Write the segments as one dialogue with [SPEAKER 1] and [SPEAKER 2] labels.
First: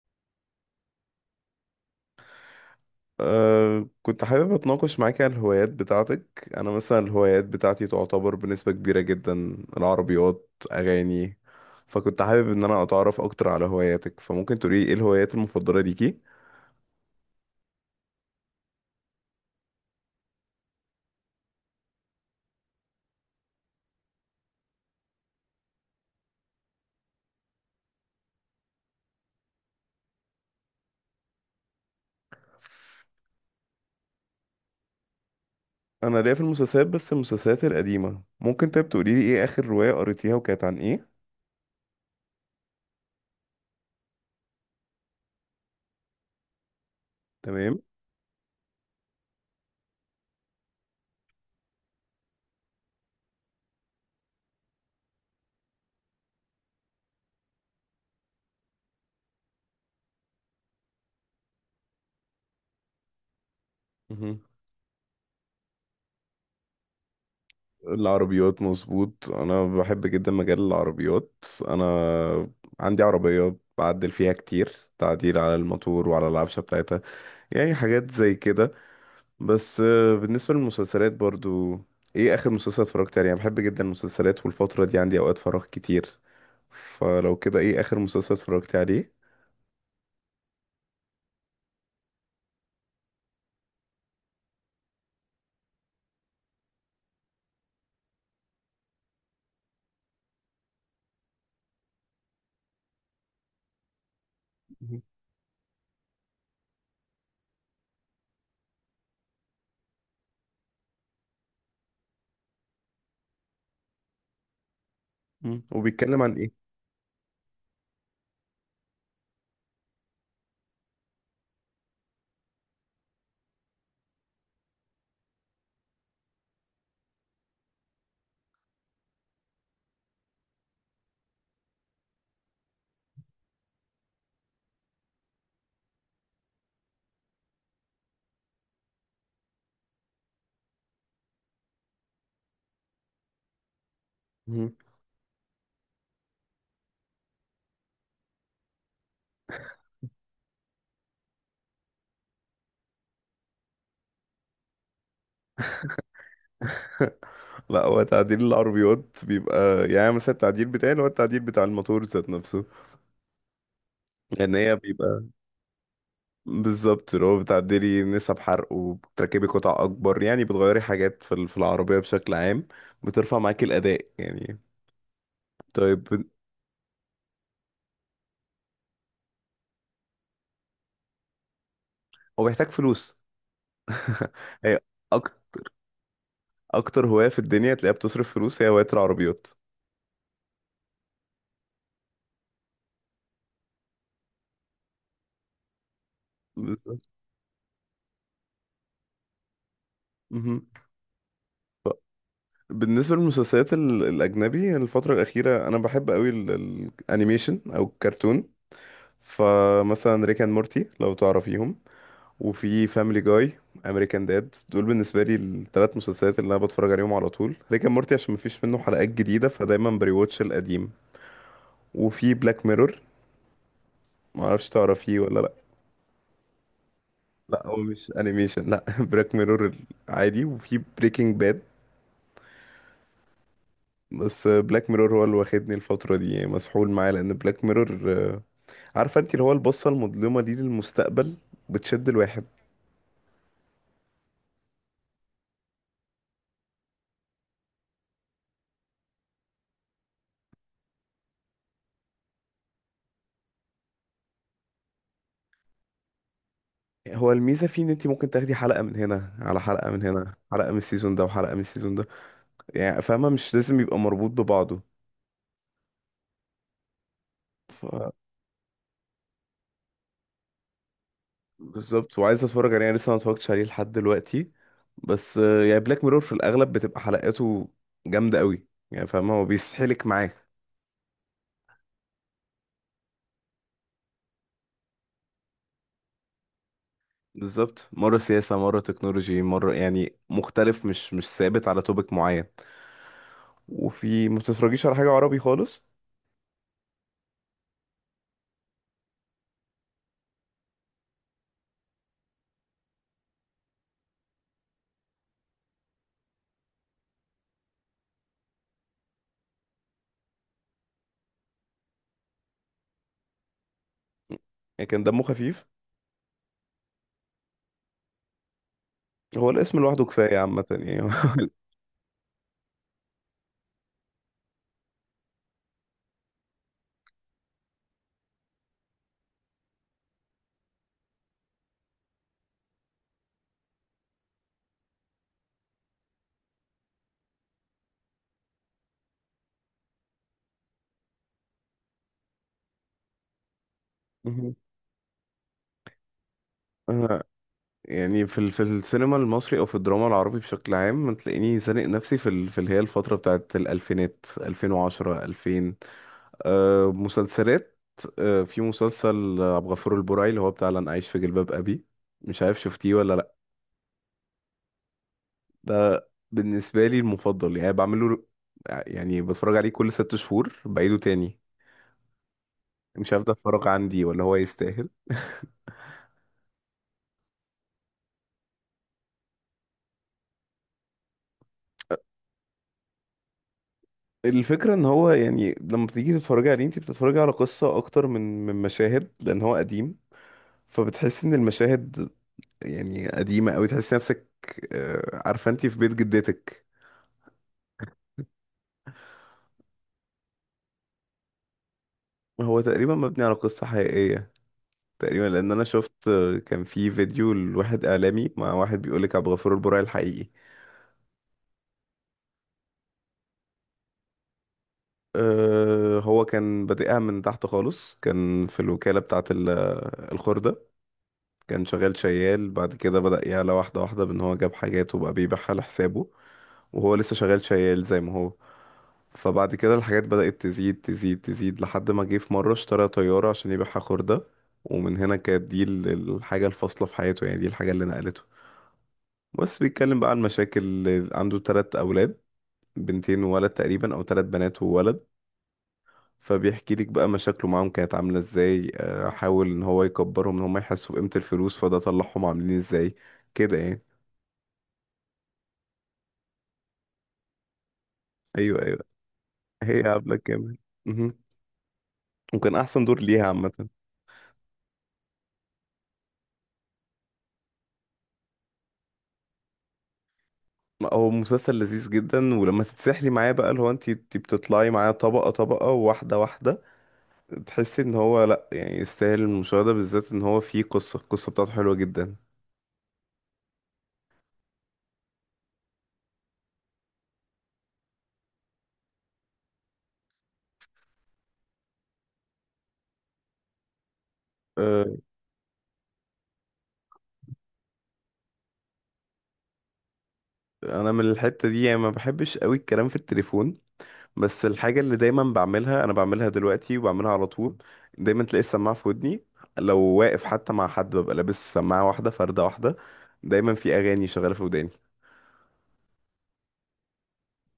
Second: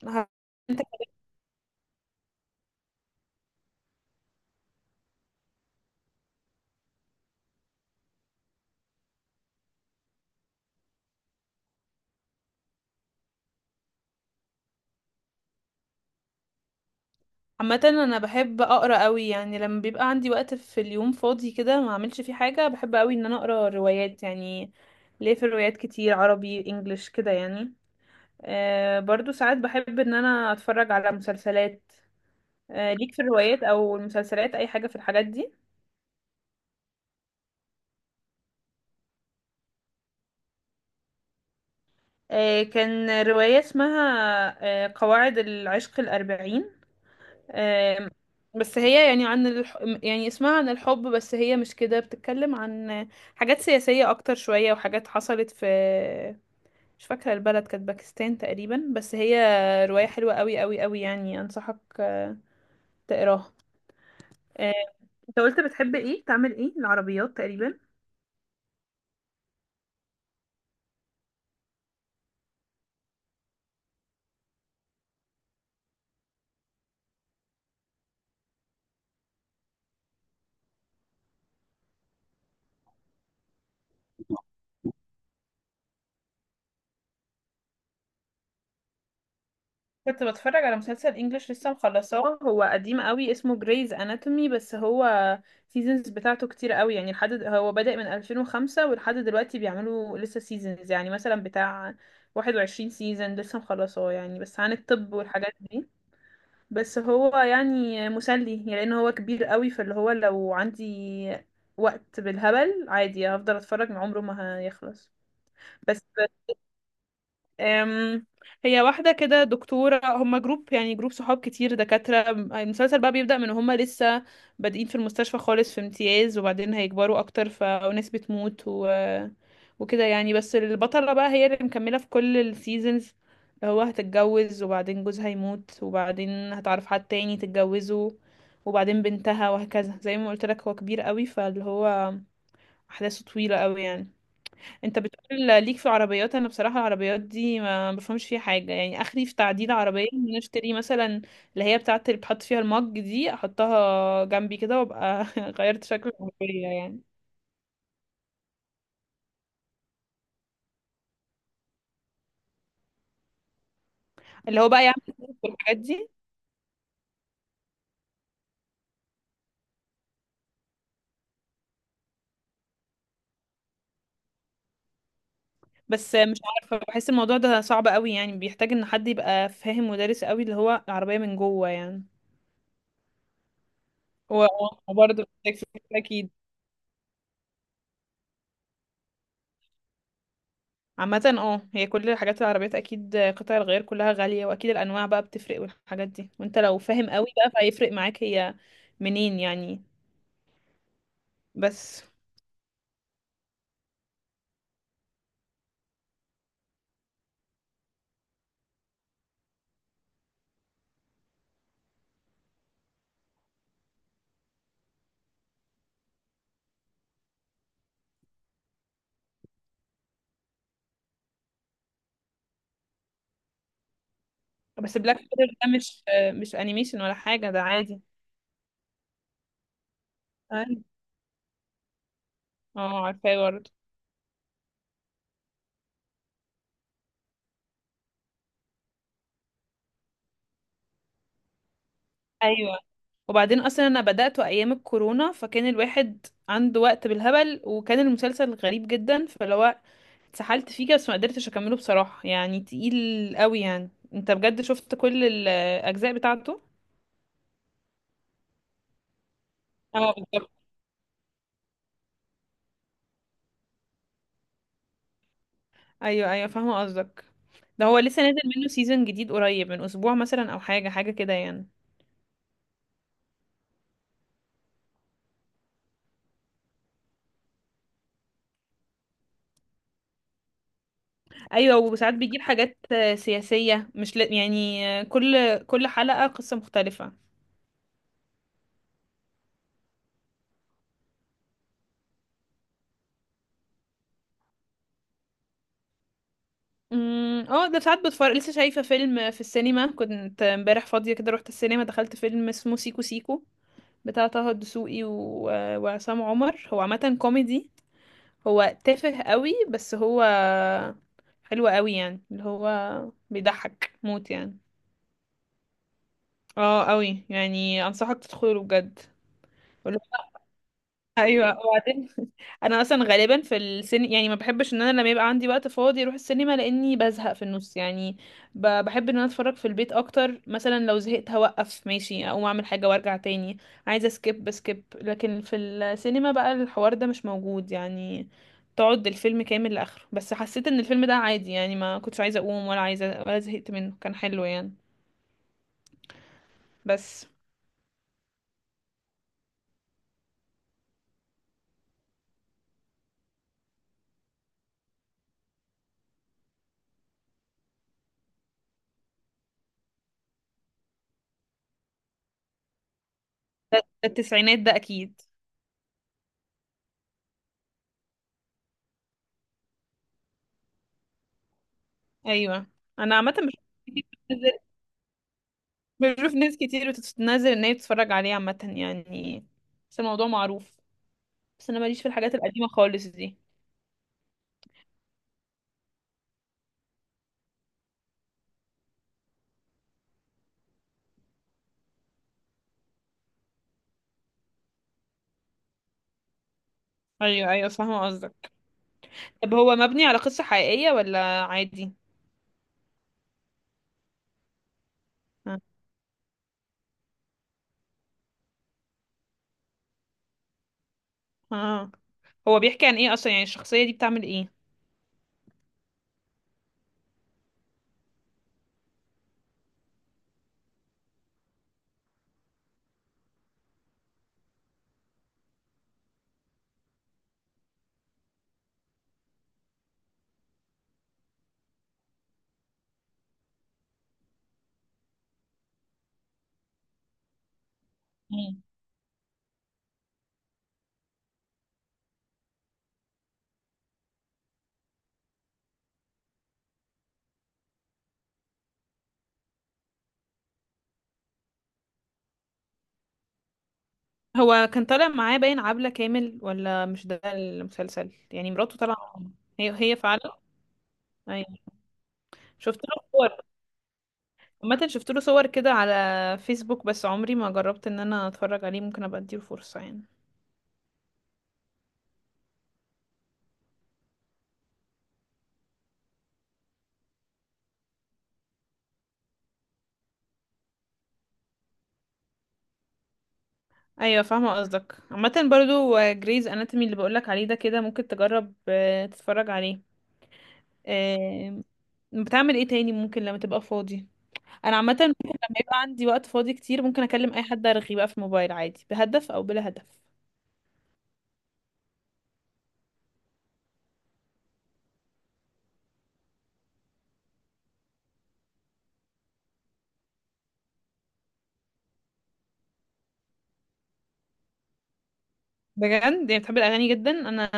[SPEAKER 1] ه-
[SPEAKER 2] كنت حابب اتناقش معاك على الهوايات بتاعتك. انا مثلا الهوايات بتاعتي تعتبر بنسبة كبيرة جدا العربيات اغاني. فكنت حابب ان انا اتعرف اكتر على هواياتك، فممكن تقولي ايه الهوايات المفضلة ليكي؟
[SPEAKER 1] عامة انا بحب اقرا قوي، يعني لما بيبقى عندي وقت في اليوم فاضي كده ما اعملش فيه حاجة، بحب قوي ان انا اقرا روايات يعني. ليه في الروايات كتير عربي انجليش كده يعني. برضو ساعات بحب ان انا اتفرج على مسلسلات. ليك في الروايات او المسلسلات اي حاجة في الحاجات دي؟
[SPEAKER 2] انا ليا في المسلسلات، بس المسلسلات القديمة. ممكن طيب تقولي لي ايه اخر رواية قريتيها وكانت عن ايه؟
[SPEAKER 1] كان رواية اسمها، قواعد العشق الأربعين.
[SPEAKER 2] تمام.
[SPEAKER 1] آم، بس هي يعني عن يعني اسمها عن الحب، بس هي مش كده، بتتكلم عن حاجات سياسية أكتر شوية وحاجات حصلت في، مش فاكرة البلد، كانت باكستان تقريبا. بس هي رواية حلوة قوي قوي قوي يعني، أنصحك تقراها.
[SPEAKER 2] مهم.
[SPEAKER 1] آه، انت قلت بتحب ايه، تعمل ايه، العربيات تقريبا.
[SPEAKER 2] العربيات مظبوط، انا بحب جدا مجال العربيات، انا عندي عربية بعدل فيها كتير، تعديل على الموتور وعلى العفشة بتاعتها، يعني حاجات زي كده. بس بالنسبة للمسلسلات برضو، ايه اخر مسلسل اتفرجت عليه؟ انا بحب جدا المسلسلات والفترة دي عندي اوقات فراغ كتير، فلو كده ايه اخر مسلسل اتفرجت عليه؟
[SPEAKER 1] كنت بتفرج على مسلسل انجليش، لسه مخلصاه، هو قديم قوي، اسمه جريز اناتومي. بس هو سيزونز بتاعته كتير قوي يعني، لحد هو بدأ من 2005 ولحد دلوقتي بيعملوا لسه سيزونز، يعني مثلا بتاع 21 سيزون لسه مخلصاه يعني. بس عن
[SPEAKER 2] مهم.
[SPEAKER 1] الطب والحاجات دي. بس هو يعني مسلي، يعني لان هو كبير قوي، فاللي هو لو عندي وقت بالهبل عادي هفضل اتفرج، من عمره ما هيخلص.
[SPEAKER 2] مم.
[SPEAKER 1] بس
[SPEAKER 2] وبيتكلم عن ايه؟
[SPEAKER 1] أم، هي واحدة كده دكتورة، هما جروب، يعني جروب صحاب كتير دكاترة. المسلسل بقى بيبدأ من هما لسه بادئين في المستشفى خالص، في امتياز، وبعدين هيكبروا أكتر، فناس بتموت وكده يعني. بس البطلة بقى هي اللي مكملة في كل السيزونز. هو هتتجوز وبعدين جوزها يموت، وبعدين هتعرف حد تاني تتجوزه، وبعدين بنتها، وهكذا. زي ما قلت لك، هو كبير قوي فاللي هو أحداثه طويلة قوي يعني.
[SPEAKER 2] مهم.
[SPEAKER 1] انت بتقول ليك في العربيات، انا بصراحه العربيات دي ما بفهمش فيها حاجه. يعني اخري في تعديل عربيه ان أنا اشتري مثلا اللي هي بتاعه، اللي بتحط فيها المج دي، احطها جنبي كده وابقى غيرت شكل العربيه يعني.
[SPEAKER 2] لا، هو تعديل العربيات بيبقى يعني مثلا التعديل بتاعي اللي هو التعديل بتاع الموتور ذات نفسه، لان
[SPEAKER 1] اللي هو
[SPEAKER 2] هي
[SPEAKER 1] بقى يعمل
[SPEAKER 2] بيبقى
[SPEAKER 1] الحاجات دي؟
[SPEAKER 2] بالظبط اللي هو بتعدلي نسب حرق وبتركبي قطع اكبر، يعني بتغيري حاجات في العربيه بشكل عام، بترفع معاكي الاداء يعني. طيب،
[SPEAKER 1] بس مش عارفه، بحس الموضوع ده صعب قوي يعني، بيحتاج ان حد يبقى فاهم ودارس قوي اللي هو العربيه من جوه يعني.
[SPEAKER 2] هو بيحتاج فلوس.
[SPEAKER 1] و-
[SPEAKER 2] هي
[SPEAKER 1] وبرضه
[SPEAKER 2] أك...
[SPEAKER 1] محتاج فلوس اكيد.
[SPEAKER 2] اكتر هواية في الدنيا تلاقيها بتصرف فلوس هي هواية العربيات.
[SPEAKER 1] عامة اه، هي كل الحاجات العربيات اكيد قطع الغيار كلها غالية، واكيد الانواع بقى بتفرق والحاجات دي، وانت لو
[SPEAKER 2] بالظبط.
[SPEAKER 1] فاهم قوي بقى فهيفرق معاك هي منين يعني.
[SPEAKER 2] مهم. ف-
[SPEAKER 1] بس
[SPEAKER 2] بالنسبة للمسلسلات الأجنبي، الفترة الأخيرة أنا بحب أوي الأنيميشن أو الكرتون. فمثلا ريك أند مورتي لو تعرفيهم، وفي فاميلي جاي، أمريكان داد، دول بالنسبة لي الثلاث مسلسلات اللي أنا بتفرج عليهم على طول. ريك أند مورتي عشان مفيش منه حلقات جديدة فدايما بريواتش القديم. وفي بلاك ميرور، معرفش
[SPEAKER 1] بس بلاك
[SPEAKER 2] تعرفيه ولا؟
[SPEAKER 1] بيرر ده مش مش انيميشن ولا حاجة، ده
[SPEAKER 2] لا، هو
[SPEAKER 1] عادي.
[SPEAKER 2] مش انيميشن لا. بلاك ميرور عادي. وفي
[SPEAKER 1] أيوة.
[SPEAKER 2] بريكنج باد.
[SPEAKER 1] اه عارفاه برضه.
[SPEAKER 2] بس بلاك ميرور هو اللي واخدني الفترة دي، يعني مسحول معاه، لأن بلاك ميرور عارفة انت اللي هو البصة المظلمة دي للمستقبل، بتشد الواحد.
[SPEAKER 1] ايوه، وبعدين اصلا انا بدأته ايام الكورونا، فكان الواحد عنده وقت بالهبل، وكان المسلسل غريب جدا، فاللي هو اتسحلت فيه كده. بس ما قدرتش اكمله بصراحة، يعني تقيل قوي يعني. انت بجد شفت كل الاجزاء بتاعته؟
[SPEAKER 2] هو الميزة فيه ان انت ممكن تاخدي حلقة من هنا على حلقة من
[SPEAKER 1] اه
[SPEAKER 2] هنا،
[SPEAKER 1] بالظبط.
[SPEAKER 2] حلقة من السيزون ده وحلقة من السيزون ده، يعني فاهمة، مش لازم يبقى مربوط ببعضه.
[SPEAKER 1] ايوه ايوه فاهمه قصدك.
[SPEAKER 2] ف...
[SPEAKER 1] ده هو لسه نازل منه سيزون جديد قريب، من اسبوع مثلا او حاجه حاجه كده يعني.
[SPEAKER 2] بالظبط، وعايز اتفرج عليه يعني لسه ما اتفرجتش عليه لحد دلوقتي. بس يعني بلاك ميرور في الأغلب بتبقى حلقاته جامدة قوي، يعني فاهمة هو بيسحلك معاه.
[SPEAKER 1] ايوه، وساعات بيجيب حاجات سياسيه، مش ل... يعني كل كل حلقه قصه مختلفه.
[SPEAKER 2] بالظبط، مرة سياسة مرة تكنولوجي مرة، يعني مختلف، مش ثابت على توبيك معين. وفي ما بتتفرجيش على حاجة عربي خالص؟
[SPEAKER 1] اه، ده ساعات بتفرج. لسه شايفه فيلم في السينما، كنت امبارح فاضيه كده، رحت السينما، دخلت فيلم اسمه سيكو سيكو، بتاع طه الدسوقي وعصام عمر. هو عامه كوميدي، هو تافه قوي، بس هو حلو قوي يعني، اللي هو بيضحك موت يعني.
[SPEAKER 2] يعني كان دمه خفيف.
[SPEAKER 1] اه قوي يعني، انصحك تدخله بجد.
[SPEAKER 2] هو الاسم
[SPEAKER 1] قول له
[SPEAKER 2] لوحده كفاية عامة يعني.
[SPEAKER 1] ايوه. وبعدين انا اصلا غالبا في السن يعني ما بحبش ان انا لما يبقى عندي وقت فاضي اروح السينما، لاني بزهق في النص يعني. بحب ان انا اتفرج في البيت اكتر، مثلا لو زهقت هوقف ماشي، اقوم اعمل حاجه وارجع تاني. عايزه سكيب بسكيب. لكن في السينما بقى الحوار ده مش موجود يعني، تقعد الفيلم كامل لاخره. بس حسيت ان الفيلم ده عادي يعني، ما كنتش عايزه اقوم ولا عايزه ولا زهقت منه، كان حلو
[SPEAKER 2] مهم.
[SPEAKER 1] يعني.
[SPEAKER 2] أنا
[SPEAKER 1] بس
[SPEAKER 2] يعني في السينما المصري او في الدراما العربي بشكل عام، تلاقيني زانق نفسي في اللي هي الفترة بتاعت الالفينات، 2010، 2000. أه مسلسلات، أه في مسلسل عبد الغفور البرعي اللي هو بتاع لن اعيش في جلباب ابي. مش عارف شفتيه ولا؟
[SPEAKER 1] ده التسعينات ده اكيد.
[SPEAKER 2] ده بالنسبة لي المفضل يعني بعمله، يعني بتفرج عليه كل 6 شهور بعيده تاني.
[SPEAKER 1] ايوه.
[SPEAKER 2] مش
[SPEAKER 1] انا عامه
[SPEAKER 2] هفضل
[SPEAKER 1] بشوف
[SPEAKER 2] اتفرج، عندي
[SPEAKER 1] كتير
[SPEAKER 2] ولا هو يستاهل.
[SPEAKER 1] بشوف ناس كتير بتنزل ان هي بتتفرج عليه عامه يعني، بس الموضوع معروف. بس انا ماليش في الحاجات القديمه خالص دي.
[SPEAKER 2] الفكرة ان هو يعني لما بتيجي تتفرجي عليه انت بتتفرجي على قصة اكتر من مشاهد، لان هو قديم، فبتحس ان المشاهد يعني قديمة اوي، تحس نفسك عارفة انت في بيت جدتك.
[SPEAKER 1] ايوه ايوه فاهمه قصدك. طب هو مبني على قصه حقيقيه ولا عادي؟
[SPEAKER 2] هو تقريبا مبني على قصة حقيقية تقريبا، لان
[SPEAKER 1] اه.
[SPEAKER 2] انا شفت، كان في فيديو لواحد اعلامي مع واحد بيقولك عبد الغفور البرعي الحقيقي.
[SPEAKER 1] آه. هو بيحكي عن ايه اصلا، يعني الشخصيه دي بتعمل ايه؟
[SPEAKER 2] أه هو كان بادئها من تحت خالص، كان في الوكالة بتاعة الخردة، كان شغال شيال. بعد كده بدأ يعلى واحدة واحدة، بأن هو جاب حاجات وبقى بيبيعها لحسابه وهو لسه شغال شيال زي ما هو. فبعد كده الحاجات بدأت تزيد تزيد تزيد لحد ما جه في مرة اشترى طيارة عشان يبيعها خردة، ومن هنا كانت دي الحاجة الفاصلة في حياته، يعني دي الحاجة اللي نقلته.
[SPEAKER 1] مم.
[SPEAKER 2] بس بيتكلم بقى عن مشاكل، عنده 3 أولاد، بنتين وولد، تقريبا أو 3 بنات وولد. فبيحكي لك بقى مشاكله معاهم كانت عاملة ازاي، حاول ان هو يكبرهم ان هم يحسوا بقيمة الفلوس، فده طلعهم عاملين ازاي كده يعني.
[SPEAKER 1] هو كان طالع معاه باين عبلة كامل ولا مش ده المسلسل، يعني
[SPEAKER 2] ايوه
[SPEAKER 1] مراته
[SPEAKER 2] ايوه،
[SPEAKER 1] طالعه معاه. هي
[SPEAKER 2] هي
[SPEAKER 1] هي
[SPEAKER 2] عبلة
[SPEAKER 1] فعلا.
[SPEAKER 2] كامل. مهم.
[SPEAKER 1] ايوه.
[SPEAKER 2] وكان
[SPEAKER 1] شفت
[SPEAKER 2] احسن
[SPEAKER 1] له،
[SPEAKER 2] دور ليها عامة.
[SPEAKER 1] عامة شفت له صور كده على فيسبوك، بس عمري ما جربت ان انا اتفرج عليه، ممكن ابقى اديله فرصة يعني.
[SPEAKER 2] هو مسلسل لذيذ جدا، ولما تتسحلي معاه بقى اللي هو انت بتطلعي معاه طبقة طبقة، واحدة واحدة، تحسي ان هو لا يعني يستاهل المشاهدة، بالذات ان هو فيه قصة، القصة بتاعته حلوة جدا.
[SPEAKER 1] ايوه فاهمة قصدك. عامة برضو جريز اناتومي اللي بقولك عليه ده، كده ممكن تجرب تتفرج عليه. آه، بتعمل ايه تاني ممكن لما تبقى فاضي؟ انا عامة
[SPEAKER 2] آه،
[SPEAKER 1] ممكن لما يبقى عندي وقت فاضي كتير، ممكن اكلم اي حد، ارغي بقى في الموبايل عادي، بهدف او بلا هدف.
[SPEAKER 2] انا من الحتة دي يعني ما بحبش قوي الكلام في التليفون، بس الحاجة اللي دايما بعملها أنا بعملها دلوقتي وبعملها على طول، دايما تلاقي السماعة في ودني، لو واقف حتى مع حد ببقى لابس سماعة واحدة، فردة واحدة، دايما في أغاني شغالة في وداني.
[SPEAKER 1] بجد؟ يعني بتحب الاغاني جدا. انا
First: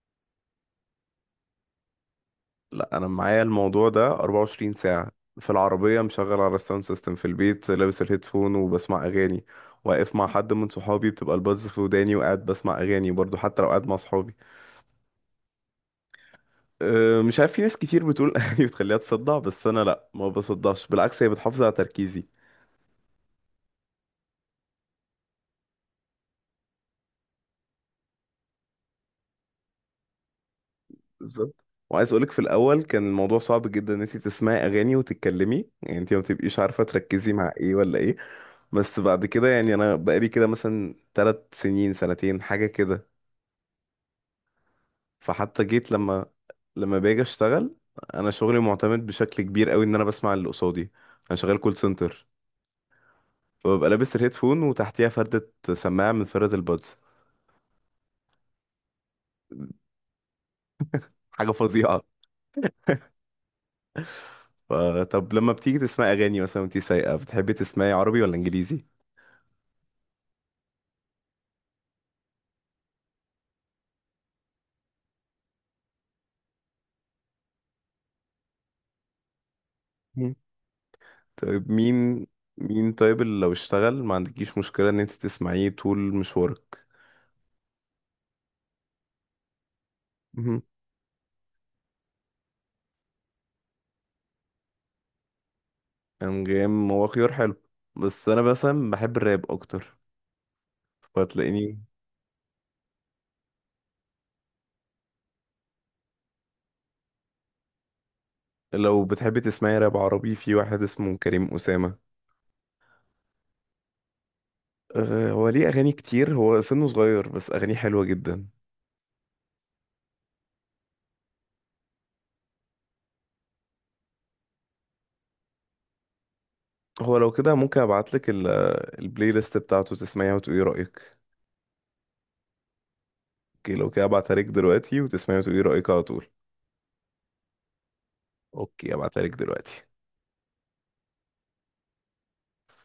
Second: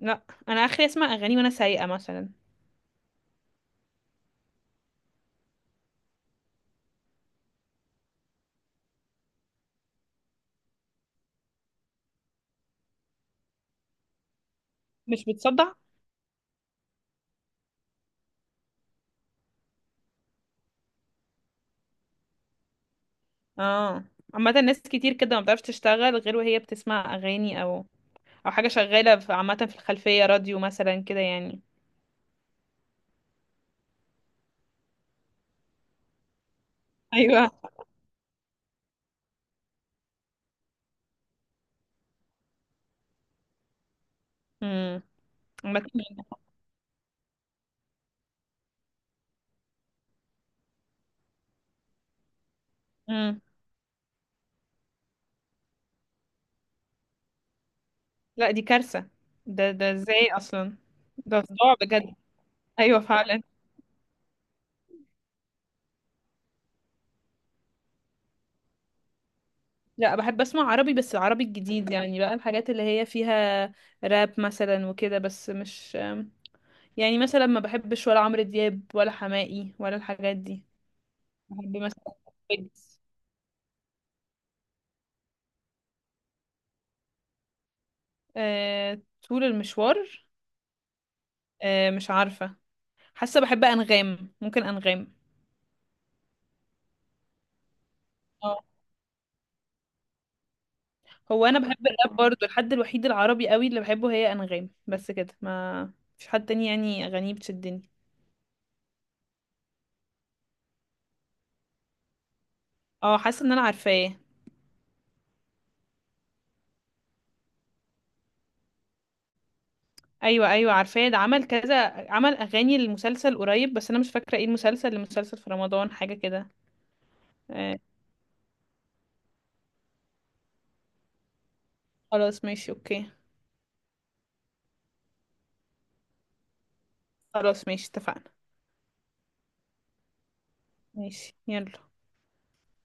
[SPEAKER 1] لا، انا اخري اسمع اغاني وانا سايقة مثلا.
[SPEAKER 2] لا، أنا معايا الموضوع ده 24 ساعة، في العربية مشغل على الساوند سيستم، في البيت لابس الهيدفون وبسمع أغاني، واقف مع حد من صحابي بتبقى البادز في وداني وقاعد بسمع أغاني برضو، حتى لو قاعد مع صحابي.
[SPEAKER 1] مش بتصدع؟
[SPEAKER 2] مش عارف، في ناس كتير بتقول أغاني بتخليها تصدع، بس أنا لا ما بصدعش، بالعكس هي بتحافظ على تركيزي.
[SPEAKER 1] اه. عامة ناس كتير كده ما بتعرفش تشتغل غير وهي بتسمع اغاني، او او حاجة شغالة عامة في الخلفية، راديو مثلا كده يعني.
[SPEAKER 2] بالظبط، وعايز اقولك في الاول كان الموضوع صعب جدا ان انت تسمعي اغاني وتتكلمي، يعني انت ما بتبقيش عارفه تركزي
[SPEAKER 1] ايوه.
[SPEAKER 2] مع ايه ولا ايه. بس بعد كده يعني انا بقالي كده مثلا 3 سنين سنتين حاجه كده.
[SPEAKER 1] امم.
[SPEAKER 2] فحتى جيت لما
[SPEAKER 1] عامة
[SPEAKER 2] باجي اشتغل، انا شغلي معتمد بشكل كبير قوي ان انا بسمع اللي قصادي، انا شغال كول سنتر،
[SPEAKER 1] امم.
[SPEAKER 2] فببقى لابس الهيدفون وتحتيها فردة سماعه من فردة البادز.
[SPEAKER 1] لا دي كارثة. ده ده ازاي اصلا؟ ده
[SPEAKER 2] حاجه
[SPEAKER 1] صداع
[SPEAKER 2] فظيعه.
[SPEAKER 1] بجد. ايوه فعلا.
[SPEAKER 2] فطب لما بتيجي تسمعي اغاني مثلا وانت سايقه بتحبي تسمعي عربي ولا انجليزي؟
[SPEAKER 1] لا بحب اسمع عربي، بس العربي الجديد يعني بقى، الحاجات اللي هي فيها راب مثلا وكده. بس مش يعني مثلا ما بحبش ولا عمرو دياب ولا حماقي ولا الحاجات دي.
[SPEAKER 2] طيب
[SPEAKER 1] بحب مثلا
[SPEAKER 2] مين؟ مين
[SPEAKER 1] ويجز.
[SPEAKER 2] طيب اللي لو اشتغل ما عندكيش مشكلة ان انت تسمعيه طول مشوارك؟
[SPEAKER 1] آه، طول المشوار.
[SPEAKER 2] مهم.
[SPEAKER 1] آه مش عارفة. حاسة بحب أنغام، ممكن أنغام.
[SPEAKER 2] انغام هو خيار حلو، بس انا
[SPEAKER 1] اه.
[SPEAKER 2] مثلا بحب الراب اكتر،
[SPEAKER 1] هو أنا
[SPEAKER 2] فتلاقيني.
[SPEAKER 1] بحب الراب برضو، الحد الوحيد العربي قوي اللي بحبه هي أنغام، بس كده. ما مفيش حد تاني يعني أغانيه بتشدني.
[SPEAKER 2] لو بتحبي تسمعي راب عربي، في واحد اسمه كريم أسامة.
[SPEAKER 1] اه حاسة إن أنا عارفاه.
[SPEAKER 2] أه هو ليه اغاني كتير، هو سنه صغير بس اغانيه حلوة جدا.
[SPEAKER 1] أيوة أيوة عارفاه. ده عمل كذا، عمل أغاني للمسلسل قريب، بس أنا مش فاكرة ايه المسلسل. المسلسل في رمضان، حاجة كده.
[SPEAKER 2] هو لو كده
[SPEAKER 1] آه.
[SPEAKER 2] ممكن ابعتلك البلاي ليست بتاعته تسمعيها وتقولي رأيك.
[SPEAKER 1] خلاص ماشي أوكي.
[SPEAKER 2] اوكي، لو كده ابعتها لك دلوقتي وتسمعيها وتقولي رأيك على طول.
[SPEAKER 1] خلاص ماشي اتفقنا.
[SPEAKER 2] اوكي، ابعتها لك دلوقتي.
[SPEAKER 1] ماشي يلا.